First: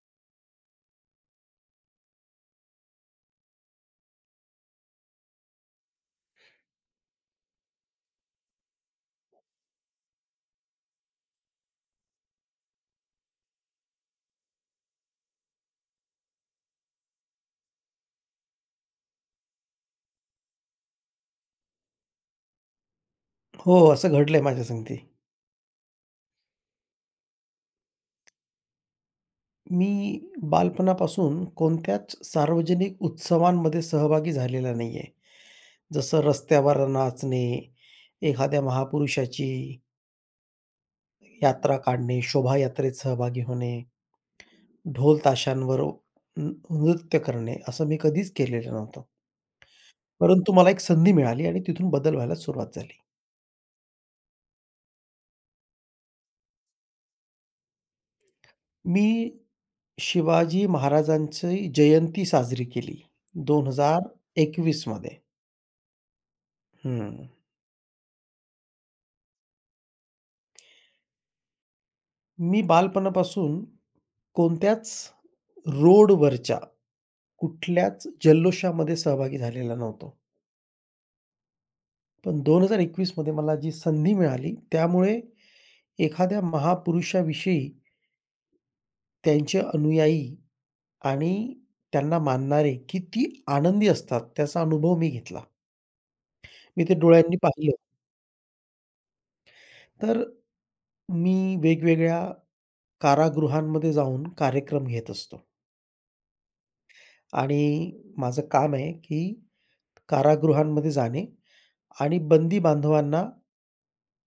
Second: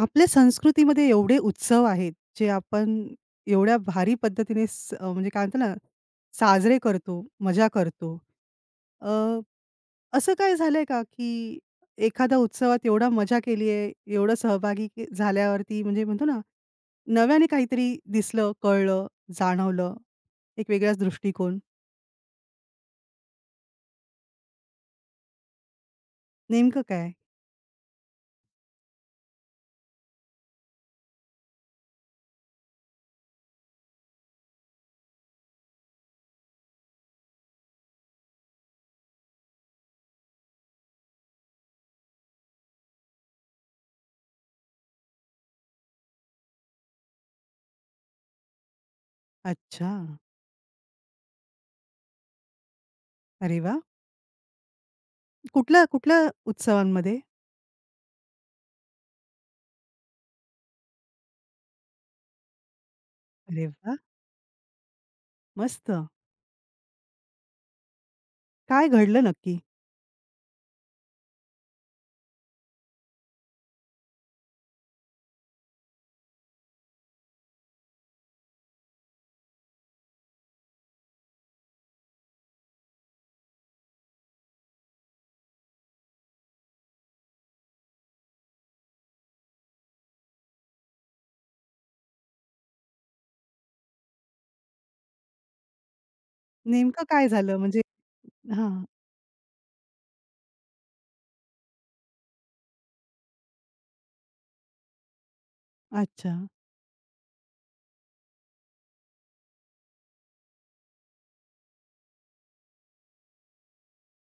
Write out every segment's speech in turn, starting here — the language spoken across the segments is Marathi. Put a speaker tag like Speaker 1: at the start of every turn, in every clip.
Speaker 1: आपल्या संस्कृतीमध्ये एवढे उत्सव आहेत, जे आपण एवढ्या भारी पद्धतीने म्हणजे काय म्हणतो ना, साजरे करतो, मजा करतो. अ, असं काय झालंय का, की एखाद्या उत्सवात एवढा मजा केली आहे, एवढं सहभागी झाल्यावरती म्हणजे म्हणतो ना, नव्याने काहीतरी दिसलं, कळलं, जाणवलं, एक वेगळाच दृष्टिकोन.
Speaker 2: हो, असं घडलंय माझ्या संगती.
Speaker 1: नेमकं काय?
Speaker 2: मी बालपणापासून कोणत्याच सार्वजनिक उत्सवांमध्ये सहभागी झालेला नाहीये. जसं रस्त्यावर नाचणे, एखाद्या महापुरुषाची यात्रा काढणे, शोभायात्रेत सहभागी होणे, ढोल ताशांवर नृत्य करणे, असं मी कधीच केलेलं नव्हतं.
Speaker 1: अच्छा.
Speaker 2: परंतु मला एक संधी मिळाली आणि तिथून बदल व्हायला सुरुवात झाली.
Speaker 1: अरे वाह! कुठल्या कुठल्या उत्सवांमध्ये?
Speaker 2: मी शिवाजी महाराजांची जयंती साजरी केली
Speaker 1: अरे वाह!
Speaker 2: 2021 मध्ये.
Speaker 1: मस्त.
Speaker 2: हं.
Speaker 1: काय घडलं नक्की?
Speaker 2: मी बालपणापासून कोणत्याच रोडवरच्या, कुठल्याच जल्लोषामध्ये सहभागी झालेला नव्हतो. पण 2021 मध्ये मला जी संधी मिळाली, त्यामुळे एखाद्या महापुरुषाविषयी त्यांचे अनुयायी आणि त्यांना मानणारे किती आनंदी असतात, त्याचा अनुभव मी घेतला. मी ते
Speaker 1: नेमकं काय
Speaker 2: डोळ्यांनी
Speaker 1: झालं?
Speaker 2: पाहिलं.
Speaker 1: म्हणजे हां.
Speaker 2: तर मी वेगवेगळ्या कारागृहांमध्ये जाऊन कार्यक्रम घेत असतो
Speaker 1: अच्छा,
Speaker 2: आणि माझं काम आहे, की कारागृहांमध्ये जाणे आणि बंदी बांधवांना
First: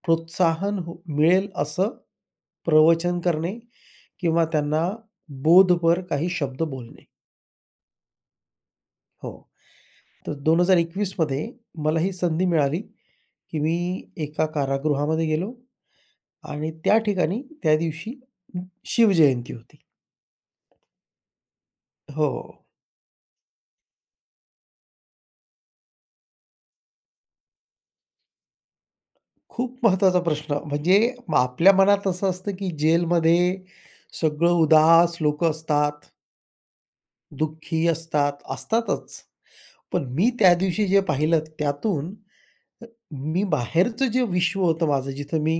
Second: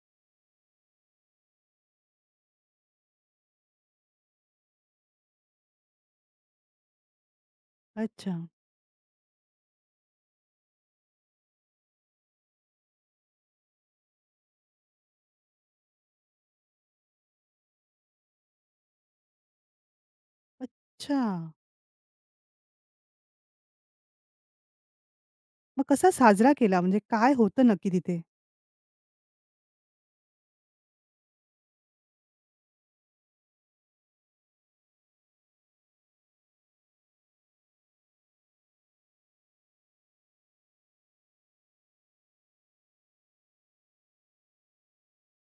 Speaker 2: प्रोत्साहन मिळेल असं प्रवचन करणे किंवा त्यांना बोधपर काही शब्द बोलणे.
Speaker 1: अच्छा,
Speaker 2: हो. तर 2021 मध्ये मला ही संधी मिळाली, की मी एका कारागृहामध्ये गेलो आणि त्या ठिकाणी त्या दिवशी शिवजयंती होती.
Speaker 1: अच्छा.
Speaker 2: हो.
Speaker 1: मग कसा साजरा केला? म्हणजे काय होतं नक्की तिथे?
Speaker 2: खूप महत्त्वाचा प्रश्न म्हणजे आपल्या मनात असं असतं, की जेलमध्ये सगळं उदास लोकं असतात. दुःखी असतात, असतातच. पण मी त्या दिवशी जे पाहिलं त्यातून अ, मी बाहेरचं जे विश्व होतं माझं, जिथं मी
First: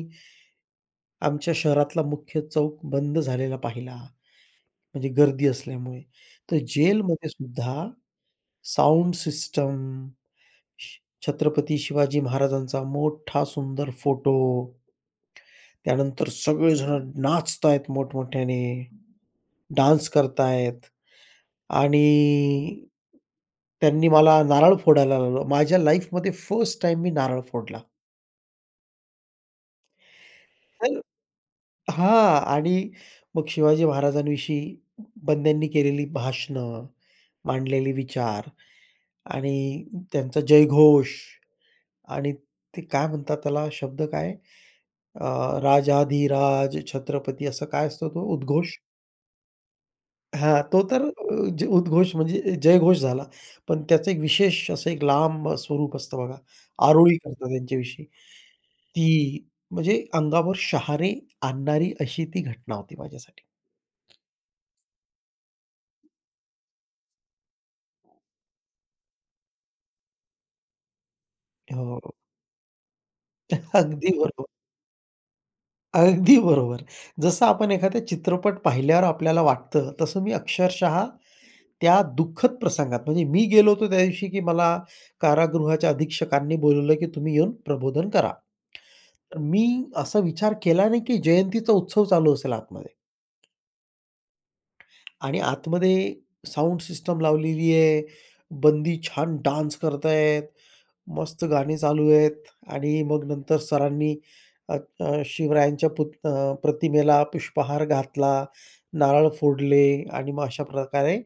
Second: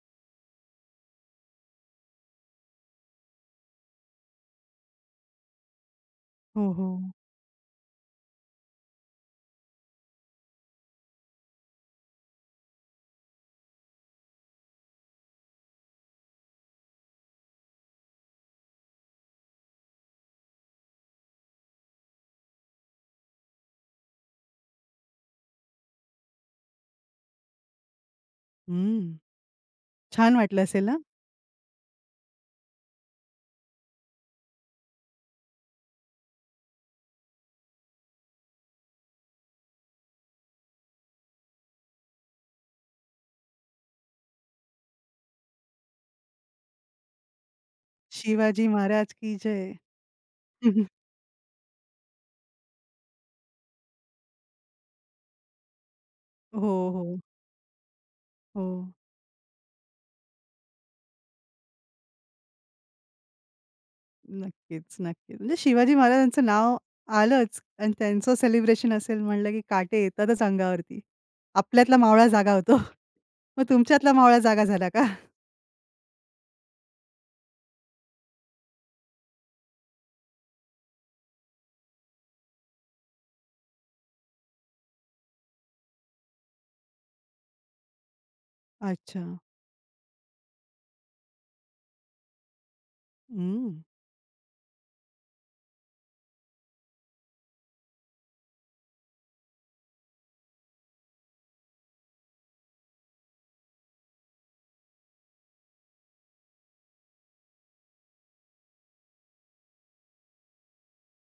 Speaker 2: आमच्या शहरातला मुख्य चौक बंद झालेला पाहिला, म्हणजे गर्दी असल्यामुळे. तर
Speaker 1: हो, हो.
Speaker 2: जेलमध्ये सुद्धा साउंड सिस्टम, श छत्रपती शिवाजी महाराजांचा मोठा सुंदर फोटो, त्यानंतर सगळेजण नाचतायत मोठमोठ्याने, डान्स करतायत. आणि त्यांनी मला नारळ फोडायला लावलं. माझ्या लाईफमध्ये फर्स्ट टाइम मी नारळ फोडला.
Speaker 1: हं. छान वाटलं असेल
Speaker 2: तर
Speaker 1: ना?
Speaker 2: हां. आणि मग शिवाजी महाराजांविषयी बंड्यांनी केलेली भाषणं, मांडलेले विचार आणि त्यांचा जयघोष आणि ते काय म्हणतात त्याला शब्द काय अ, राजाधिराज छत्रपती असा काय असतो तो
Speaker 1: शिवाजी
Speaker 2: उद्घोष?
Speaker 1: महाराज की जय.
Speaker 2: हां, तो तर अ, ज उद्घोष म्हणजे जयघोष झाला. पण त्याचं एक विशेष असं एक लांब स्वरूप असतं बघा.
Speaker 1: हो,
Speaker 2: आरोळी
Speaker 1: हो,
Speaker 2: करतात त्यांच्याविषयी.
Speaker 1: हो.
Speaker 2: ती म्हणजे अंगावर शहारे आणणारी अशी ती घटना होती माझ्यासाठी.
Speaker 1: नक्कीच, नक्कीच. म्हणजे शिवाजी महाराजांचं नाव आलंच आणि त्यांचं सेलिब्रेशन असेल म्हणलं की काटे येतातच अंगावरती. आपल्यातला
Speaker 2: हो.
Speaker 1: मावळा जागा होतो. मग तुमच्यातला
Speaker 2: अगदी
Speaker 1: मावळा
Speaker 2: बरोबर.
Speaker 1: जागा झाला का?
Speaker 2: अगदी बरोबर. जसं आपण एखादा चित्रपट पाहिल्यावर आपल्याला वाटतं, तसं मी अक्षरशः त्या दुःखद प्रसंगात म्हणजे मी गेलो होतो त्या दिवशी, की मला कारागृहाच्या अधीक्षकांनी बोलावलं, की तुम्ही येऊन प्रबोधन करा.
Speaker 1: अच्छा.
Speaker 2: तर मी असा विचार केला नाही, की जयंतीचा उत्सव चालू असेल आतमध्ये
Speaker 1: हं.
Speaker 2: आणि आतमध्ये साउंड सिस्टम लावलेली आहे. बंदी छान डान्स करतायत मस्त गाणी चालू आहेत आणि मग नंतर सरांनी अ, अ, शिवरायांच्या प्रतिमेला पुष्पहार घातला, नारळ फोडले आणि मग अशा प्रकारे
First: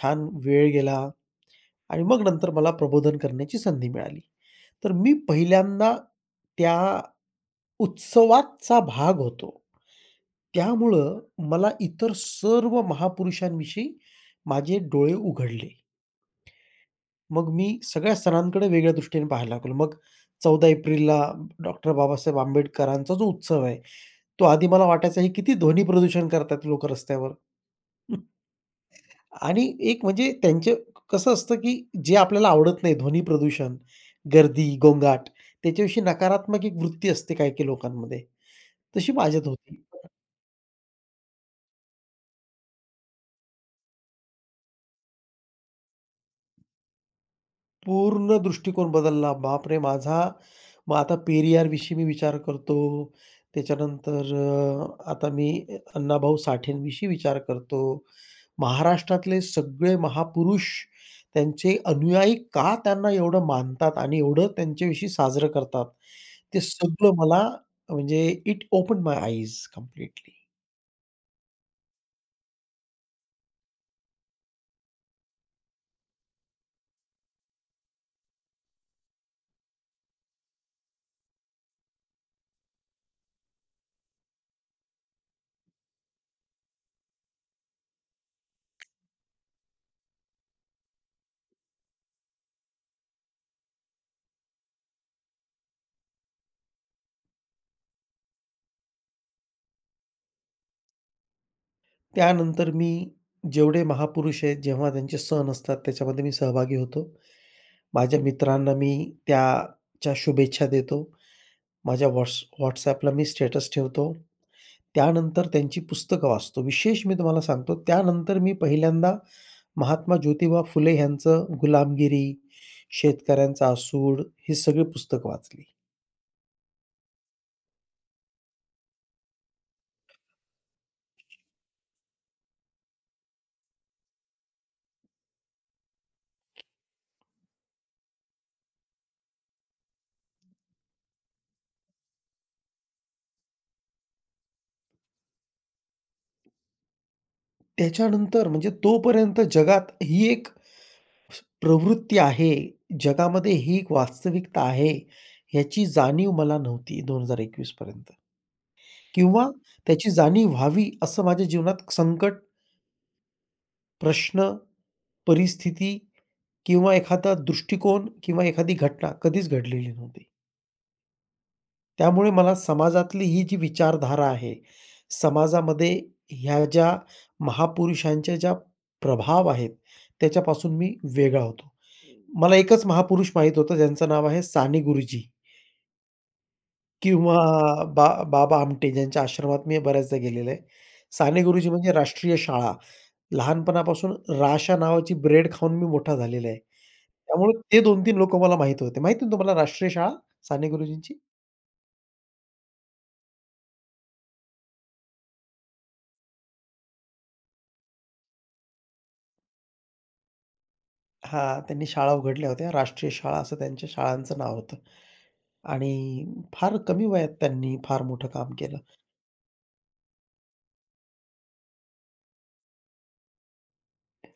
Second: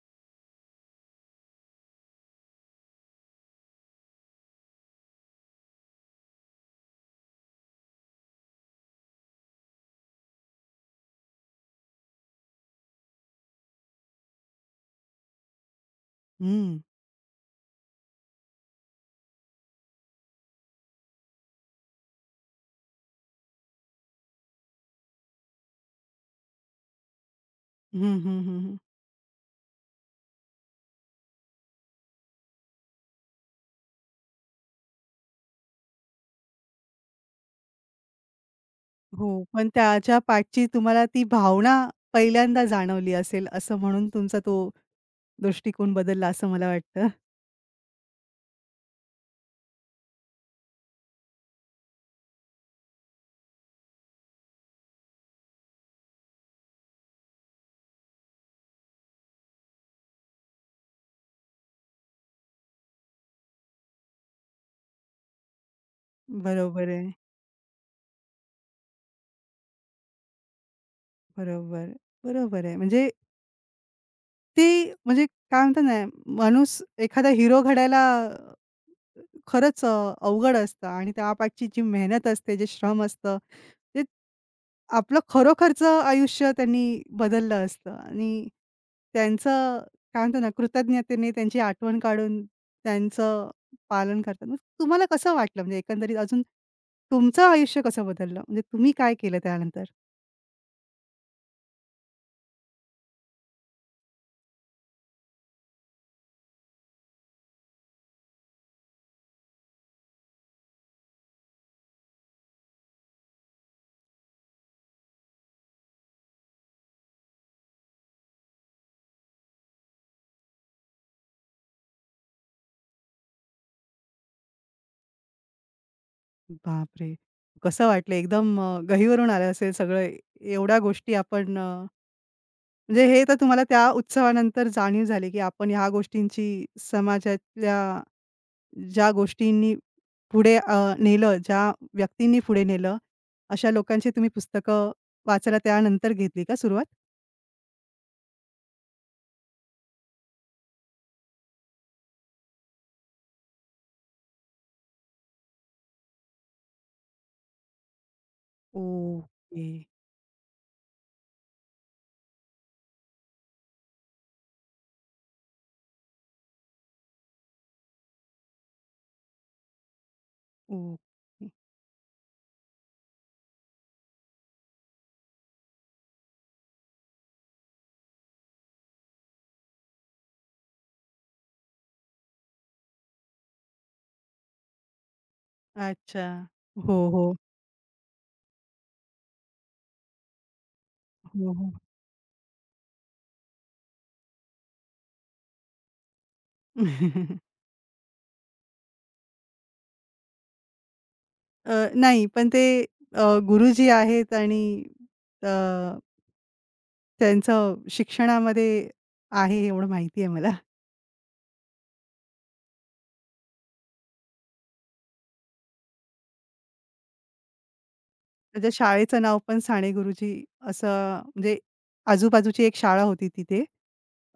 Speaker 2: छान वेळ गेला आणि मग नंतर मला प्रबोधन करण्याची संधी मिळाली. तर मी पहिल्यांदा त्या उत्सवाचा भाग होतो. त्यामुळं मला इतर सर्व महापुरुषांविषयी माझे डोळे उघडले.
Speaker 1: हं.
Speaker 2: मग मी सगळ्या सणांकडे वेगळ्या दृष्टीने पाहायला लागलो. मग 14 एप्रिलला डॉक्टर बाबासाहेब आंबेडकरांचा जो उत्सव आहे, तो आधी मला वाटायचा हे किती ध्वनी प्रदूषण करतात लोकं रस्त्यावर.
Speaker 1: हं, हं, हं, हं.
Speaker 2: आणि एक म्हणजे त्यांचे कसं असतं, की जे आपल्याला आवडत नाही ध्वनी प्रदूषण, गर्दी, गोंगाट त्याच्याविषयी नकारात्मक एक वृत्ती असते काही-काही लोकांमध्ये. तशी
Speaker 1: हो,
Speaker 2: माझ्यात
Speaker 1: पण
Speaker 2: होती.
Speaker 1: त्याच्या पाठची तुम्हाला ती भावना पहिल्यांदा जाणवली असेल, असं म्हणून तुमचा तो दृष्टिकोन बदलला असं मला वाटतं.
Speaker 2: पूर्ण दृष्टिकोन बदलला. बापरे! माझा मग आता पेरियारविषयी मी विचार करतो. त्याच्यानंतर आता मी अण्णाभाऊ साठेंविषयी विचार करतो. महाराष्ट्रातले सगळे महापुरुष त्यांचे अनुयायी का त्यांना एवढं मानतात आणि एवढं त्यांच्याविषयी साजरं करतात. ते
Speaker 1: बरोबर आहे.
Speaker 2: सगळं मला म्हणजे it opened my eyes completely.
Speaker 1: बरोबर. बरोबर आहे. म्हणजे ती म्हणजे काय म्हणतात ना, माणूस एखादा हिरो घडायला खरंच अवघड असतं आणि त्यापाठची जी मेहनत असते, जे श्रम असतं, ते आपलं खरोखरचं आयुष्य त्यांनी बदललं असतं आणि त्यांचं काय म्हणतो ना, कृतज्ञतेने त्यांची आठवण काढून त्यांचं पालन करतात. मग तुम्हाला कसं वाटलं म्हणजे एकंदरीत अजून तुमचं आयुष्य कसं बदललं? म्हणजे तुम्ही काय केलं त्यानंतर?
Speaker 2: त्यानंतर मी जेवढे महापुरुष आहेत, जेव्हा त्यांचे सण असतात त्याच्यामध्ये मी सहभागी होतो. माझ्या मित्रांना मी त्याच्या शुभेच्छा देतो. माझ्या WhatsAppला मी स्टेटस ठेवतो. त्यानंतर त्यांची पुस्तकं वाचतो. विशेष मी तुम्हाला सांगतो, त्यानंतर मी पहिल्यांदा महात्मा ज्योतिबा फुले ह्यांचं गुलामगिरी, शेतकऱ्यांचा असूड ही सगळी पुस्तकं वाचली.
Speaker 1: बापरे! कसं वाटलं? एकदम गहिवरून आलं असेल सगळं. एवढ्या गोष्टी आपण म्हणजे हे तर तुम्हाला त्या उत्सवानंतर जाणीव झाली, की आपण ह्या गोष्टींची समाजातल्या ज्या गोष्टींनी पुढे नेलं, ज्या व्यक्तींनी पुढे नेलं, अशा लोकांची तुम्ही पुस्तकं वाचायला त्यानंतर घेतली का सुरुवात?
Speaker 2: त्याच्यानंतर म्हणजे तोपर्यंत जगात ही एक प्रवृत्ती आहे, जगामध्ये ही एक वास्तविकता आहे, ह्याची जाणीव मला नव्हती 2021 पर्यंत. किंवा
Speaker 1: ओके,
Speaker 2: त्याची जाणीव व्हावी असं माझ्या जीवनात संकट, प्रश्न, परिस्थिती किंवा एखादा दृष्टिकोन किंवा एखादी घटना कधीच घडलेली नव्हती.
Speaker 1: ओके.
Speaker 2: त्यामुळे मला समाजातली ही जी विचारधारा आहे, समाजामध्ये ह्या ज्या महापुरुषांच्या ज्या प्रभाव आहेत, त्याच्यापासून मी वेगळा होतो. मला एकच महापुरुष माहीत होतं ज्यांचं नाव आहे साने गुरुजी.
Speaker 1: अच्छा. हो, हो.
Speaker 2: किंवा बा बाबा आमटे ज्यांच्या आश्रमात मी बऱ्याचदा गेलेलो आहे. साने
Speaker 1: हो,
Speaker 2: गुरुजी
Speaker 1: हो.
Speaker 2: म्हणजे राष्ट्रीय शाळा. लहानपणापासून राशा नावाची ब्रेड खाऊन मी मोठा झालेला आहे. त्यामुळे ते 2-3 लोकं मला माहीत होते. माहिती आहे ना तुम्हाला राष्ट्रीय शाळा साने गुरुजींची?
Speaker 1: नाही, पण ते अ, गुरुजी आहेत आणि अ, त्यांचं शिक्षणामध्ये आहे एवढं माहिती आहे मला.
Speaker 2: हां, त्यांनी शाळा उघडल्या होत्या. राष्ट्रीय शाळा असं त्यांच्या शाळांचं नाव होतं आणि फार कमी वयात त्यांनी फार मोठं काम
Speaker 1: त्याच्या
Speaker 2: केलं.
Speaker 1: शाळेचं नाव पण साने गुरुजी असं म्हणजे आजूबाजूची एक शाळा होती तिथे.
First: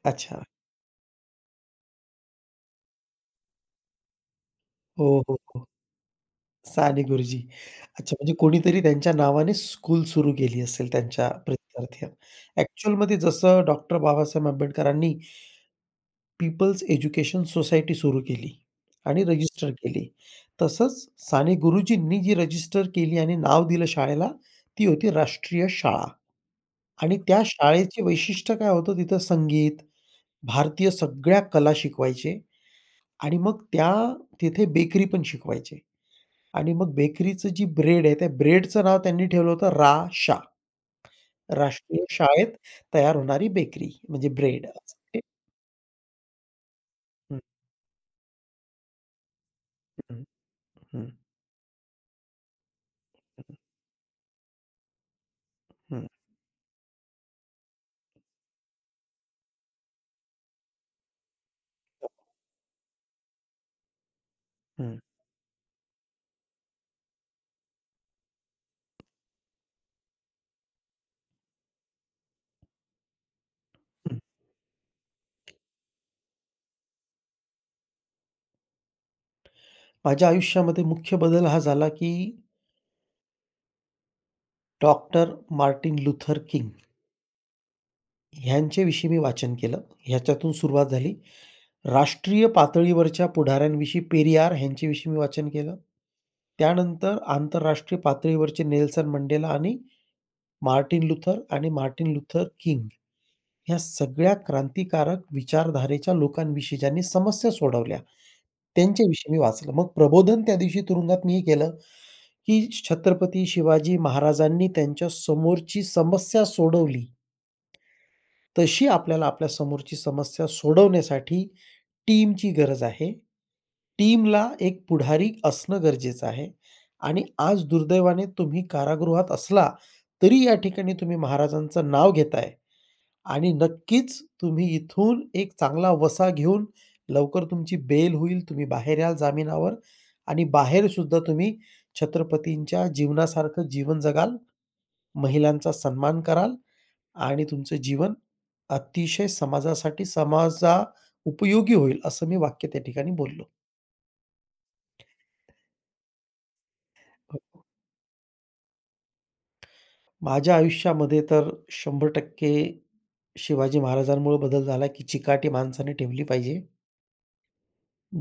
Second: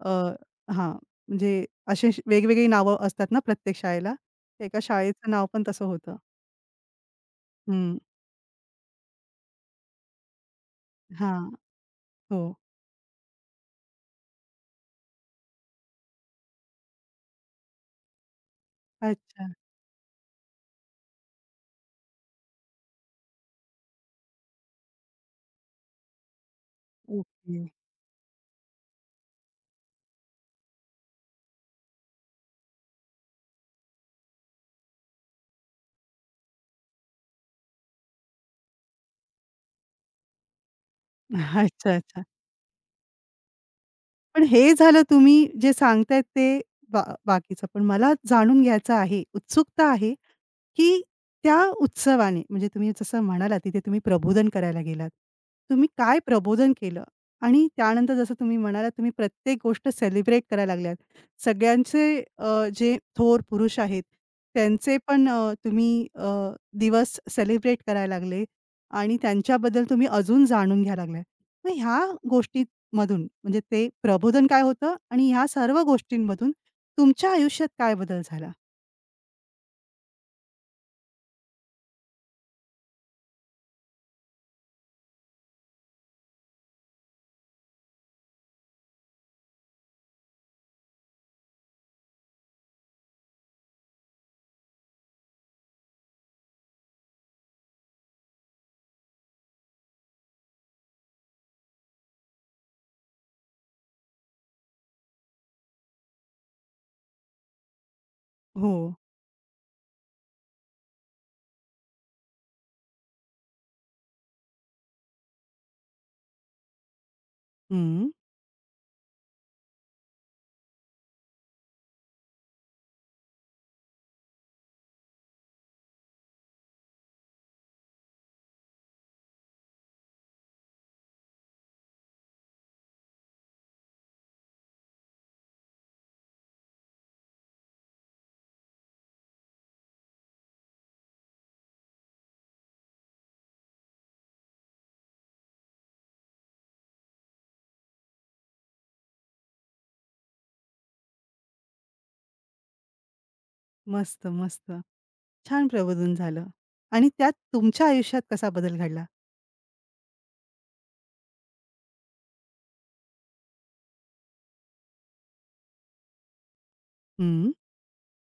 Speaker 1: अ,
Speaker 2: अच्छा.
Speaker 1: हां, म्हणजे असे वेगवेगळी नावं असतात ना प्रत्येक शाळेला. त्या एका
Speaker 2: हो,
Speaker 1: शाळेचं
Speaker 2: हो,
Speaker 1: नाव पण
Speaker 2: हो.
Speaker 1: तसं होतं.
Speaker 2: साने गुरुजी.
Speaker 1: हं.
Speaker 2: अच्छा, म्हणजे कोणीतरी त्यांच्या नावाने स्कूल सुरू केली असेल त्यांच्या
Speaker 1: हां.
Speaker 2: प्रित्यर्थ.
Speaker 1: हो.
Speaker 2: ॲक्चुअलमध्ये जसं डॉक्टर बाबासाहेब आंबेडकरांनी पीपल्स एज्युकेशन सोसायटी सुरू केली आणि
Speaker 1: अच्छा.
Speaker 2: रजिस्टर केली. तसंच साने गुरुजींनी जी रजिस्टर केली आणि नाव दिलं शाळेला, ती होती राष्ट्रीय शाळा आणि त्या
Speaker 1: ओके.
Speaker 2: शाळेचे वैशिष्ट्य काय होतं तिथं संगीत, भारतीय सगळ्या कला शिकवायचे आणि मग त्या तिथे बेकरी पण शिकवायचे. आणि मग बेकरीचं जी ब्रेड आहे, त्या ब्रेडचं नाव त्यांनी ठेवलं होतं रा.शा.
Speaker 1: अच्छा,
Speaker 2: राष्ट्रीय
Speaker 1: अच्छा.
Speaker 2: शाळेत तयार होणारी बेकरी म्हणजे
Speaker 1: पण
Speaker 2: ब्रेड
Speaker 1: हे
Speaker 2: असं
Speaker 1: झालं
Speaker 2: ते
Speaker 1: तुम्ही जे सांगतायत ते
Speaker 2: हं,
Speaker 1: बाकीचं. पण मला जाणून घ्यायचं आहे, उत्सुकता आहे,
Speaker 2: हं,
Speaker 1: की
Speaker 2: हं,
Speaker 1: त्या उत्सवाने म्हणजे तुम्ही जसं म्हणालात तिथे तुम्ही प्रबोधन करायला गेलात. तुम्ही
Speaker 2: हं,
Speaker 1: काय प्रबोधन केलं? आणि त्यानंतर जसं तुम्ही म्हणालात तुम्ही प्रत्येक गोष्ट सेलिब्रेट करायला लागल्यात. सगळ्यांचे जे थोर पुरुष आहेत, त्यांचे
Speaker 2: हं,
Speaker 1: पण तुम्ही दिवस सेलिब्रेट करायला लागले आणि त्यांच्याबद्दल तुम्ही अजून जाणून घ्यायला लागलात. मग ह्या गोष्टींमधून म्हणजे ते
Speaker 2: हं.
Speaker 1: प्रबोधन काय होतं आणि ह्या सर्व गोष्टींमधून तुमच्या आयुष्यात काय बदल झाला?
Speaker 2: माझ्या आयुष्यामध्ये मुख्य बदल हा झाला, की डॉक्टर मार्टिन लुथर किंग ह्यांच्याविषयी मी वाचन केलं. ह्याच्यातून सुरुवात झाली. राष्ट्रीय पातळीवरच्या पुढाऱ्यांविषयी पेरियार ह्यांच्याविषयी मी वाचन केलं. त्यानंतर आंतरराष्ट्रीय पातळीवरचे नेल्सन मंडेला आणि मार्टिन लुथर आणि मार्टिन लुथर किंग ह्या सगळ्या क्रांतिकारक विचारधारेच्या लोकांविषयी ज्यांनी समस्या सोडवल्या,
Speaker 1: हो.
Speaker 2: त्यांच्याविषयी मी वाचलं. मग प्रबोधन त्या दिवशी तुरुंगात मी हे केलं, की छत्रपती शिवाजी महाराजांनी त्यांच्या समोरची समस्या सोडवली,
Speaker 1: हं.
Speaker 2: तशी आपल्याला आपल्या समोरची समस्या सोडवण्यासाठी टीमची गरज आहे. टीमला एक पुढारी असणं गरजेचं आहे आणि आज दुर्दैवाने तुम्ही कारागृहात असला, तरी या ठिकाणी तुम्ही महाराजांचं नाव घेताय, आणि नक्कीच तुम्ही इथून एक चांगला वसा घेऊन लवकर तुमची बेल होईल. तुम्ही बाहेर याल जामिनावर आणि बाहेर सुद्धा तुम्ही छत्रपतींच्या जीवनासारखं जीवन जगाल, महिलांचा सन्मान कराल आणि तुमचं जीवन अतिशय समाजा उपयोगी होईल, असं मी वाक्य त्या ठिकाणी बोललो.
Speaker 1: मस्त, मस्त. छान प्रबोधन झालं आणि त्यात
Speaker 2: हो.
Speaker 1: तुमच्या आयुष्यात कसा बदल घडला?
Speaker 2: माझ्या आयुष्यामध्ये तर 100% शिवाजी महाराजांमुळे बदल झाला, की चिकाटी माणसाने ठेवली पाहिजे.
Speaker 1: हं,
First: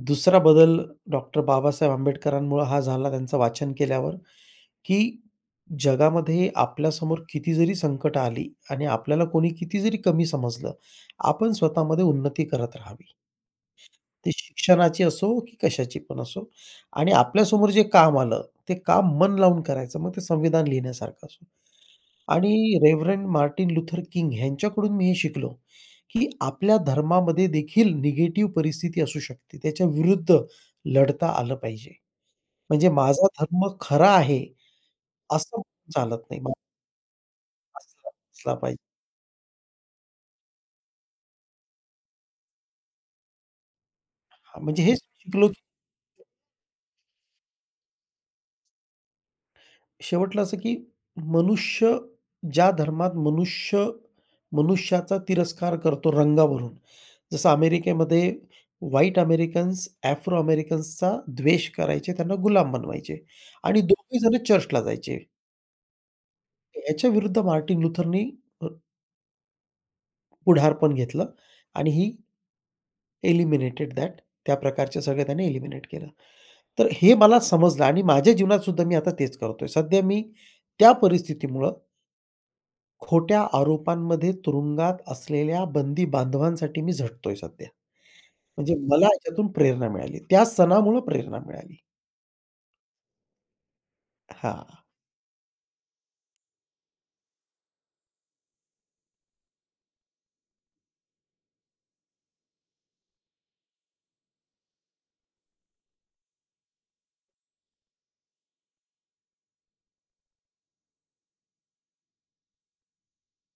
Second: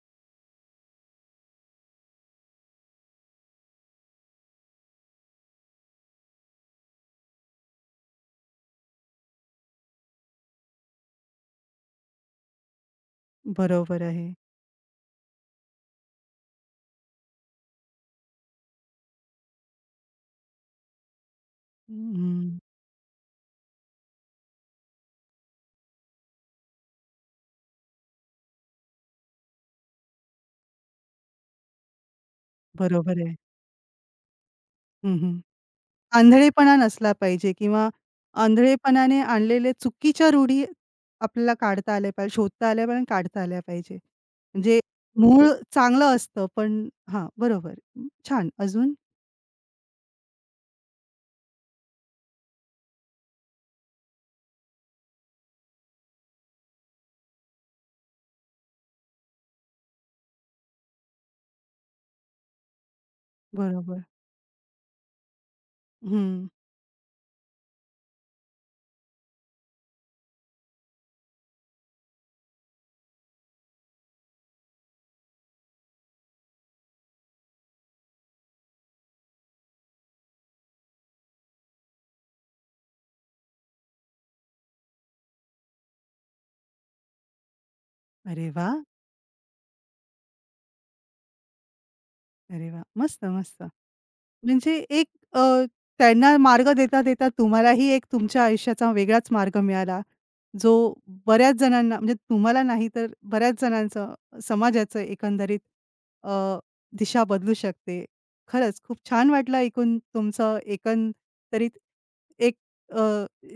Speaker 2: दुसरा बदल डॉक्टर बाबासाहेब आंबेडकरांमुळं हा झाला त्यांचं वाचन केल्यावर, की जगामध्ये आपल्यासमोर किती जरी संकटं आली आणि आपल्याला कोणी किती जरी कमी समजलं, आपण स्वतःमध्ये उन्नती करत राहावी.
Speaker 1: बरोबर
Speaker 2: ती
Speaker 1: आहे.
Speaker 2: शिक्षणाची असो की कशाची पण असो आणि आपल्यासमोर जे काम आलं, ते काम मन लावून करायचं. मग ते संविधान लिहिण्यासारखं असो. आणि
Speaker 1: हं,
Speaker 2: रेव्हरंड मार्टिन लुथर किंग ह्यांच्याकडून मी हे शिकलो, की आपल्या धर्मामध्ये देखील निगेटिव्ह परिस्थिती असू शकते. त्याच्या विरुद्ध लढता आलं पाहिजे. म्हणजे
Speaker 1: बरोबर
Speaker 2: माझा
Speaker 1: आहे.
Speaker 2: धर्म खरा आहे,
Speaker 1: हं, हं.
Speaker 2: असं चालत नाही. मला
Speaker 1: आंधळेपणा नसला पाहिजे किंवा
Speaker 2: असला असला पाहिजे.
Speaker 1: आंधळेपणाने आणलेले चुकीच्या रूढी आपल्याला काढता आल्या पाहिजे, शोधता आल्या पाहिजे आणि काढता आल्या पाहिजे.
Speaker 2: हां,
Speaker 1: म्हणजे
Speaker 2: म्हणजे हेच
Speaker 1: मूळ
Speaker 2: शिकलो
Speaker 1: चांगलं असतं, पण हां, बरोबर. छान. अजून?
Speaker 2: शेवटला असं की मनुष्य ज्या धर्मात मनुष्य मनुष्याचा तिरस्कार करतो रंगावरून. जसं अमेरिकेमध्ये व्हाईट अमेरिकन्स, आफ्रो अमेरिकन्सचा द्वेष करायचे, त्यांना गुलाम बनवायचे आणि
Speaker 1: बरोबर.
Speaker 2: दोघे जण चर्चला जायचे.
Speaker 1: हं.
Speaker 2: याच्या विरुद्ध मार्टिन लुथरनी अ, पुढारपण घेतलं आणि ही एलिमिनेटेड दॅट त्या प्रकारच्या सगळ्या त्याने एलिमिनेट केलं. तर हे मला समजलं आणि माझ्या जीवनात सुद्धा मी आता तेच करतोय. सध्या मी त्या परिस्थितीमुळं खोट्या आरोपांमध्ये तुरुंगात असलेल्या बंदी बांधवांसाठी मी झटतोय सध्या.
Speaker 1: अरे
Speaker 2: म्हणजे
Speaker 1: वाह!
Speaker 2: मला याच्यातून प्रेरणा मिळाली. त्या सणामुळं प्रेरणा मिळाली.
Speaker 1: अरे वाह! मस्त, मस्त. म्हणजे
Speaker 2: हां.
Speaker 1: एक अ, त्यांना मार्ग देता-देता तुम्हालाही एक तुमच्या आयुष्याचा वेगळाच मार्ग मिळाला, जो बऱ्याच जणांना म्हणजे तुम्हाला नाही तर बऱ्याच जणांचं समाजाचं एकंदरीत अ, दिशा बदलू शकते. खरंच खूप छान वाटलं ऐकून तुमचं एकंदरीत एक अ,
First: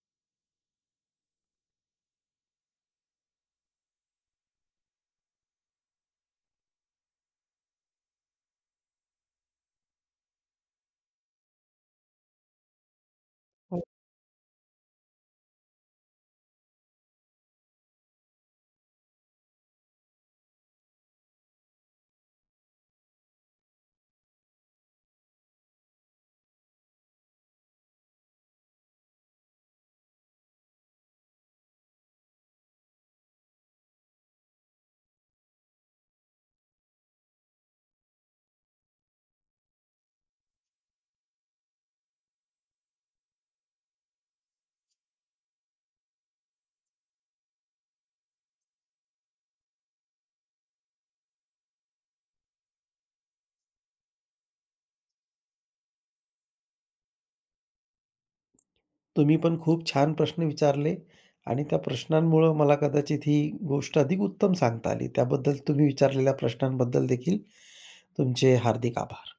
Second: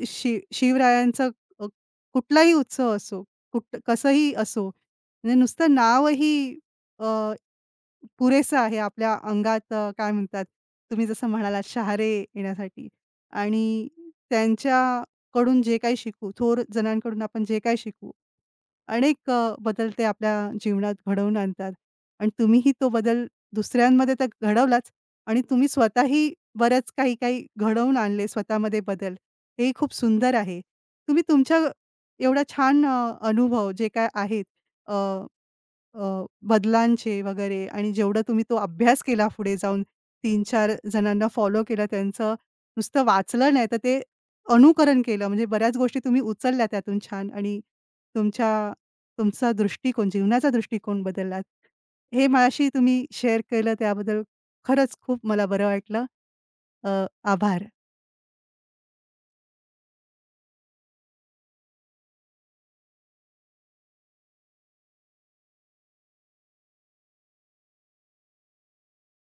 Speaker 1: शिवरायांचा अ, कुठलाही उत्सव असो, कसंही असो, म्हणजे नुसतं नावही अ पुरेसं आहे आपल्या अंगात काय म्हणतात तुम्ही जसं म्हणालात शहारे येण्यासाठी
Speaker 2: हो.
Speaker 1: आणि त्यांच्याकडून जे काही शिकू, थोर जणांकडून आपण जे काही शिकू, अनेक बदल ते आपल्या जीवनात घडवून आणतात आणि तुम्हीही तो बदल दुसऱ्यांमध्ये तर घडवलाच आणि तुम्ही स्वतःही बरंच काही घडवून आणले स्वतःमध्ये बदल. हे खूप सुंदर आहे. तुम्ही तुमच्या एवढा छान अनुभव जे काय आहेत अ, बदलांचे वगैरे आणि जेवढा तुम्ही तो अभ्यास केला पुढे जाऊन तीन चार जणांना फॉलो केलं, त्यांचं नुसतं वाचलं नाही, तर ते अनुकरण केलं. म्हणजे बऱ्याच गोष्टी तुम्ही उचलल्या त्यातून छान आणि तुमच्या तुमचा दृष्टिकोन, जीवनाचा दृष्टिकोन बदललात. हे माझ्याशी तुम्ही शेअर केलं त्याबद्दल खरंच खूप मला बरं वाटलं. अ, आभार.
Speaker 2: तुम्ही पण खूप छान प्रश्न विचारले आणि त्या प्रश्नांमुळं मला कदाचित ही गोष्ट अधिक उत्तम सांगता आली. त्याबद्दल तुम्ही विचारलेल्या प्रश्नांबद्दल देखील तुमचे हार्दिक आभार.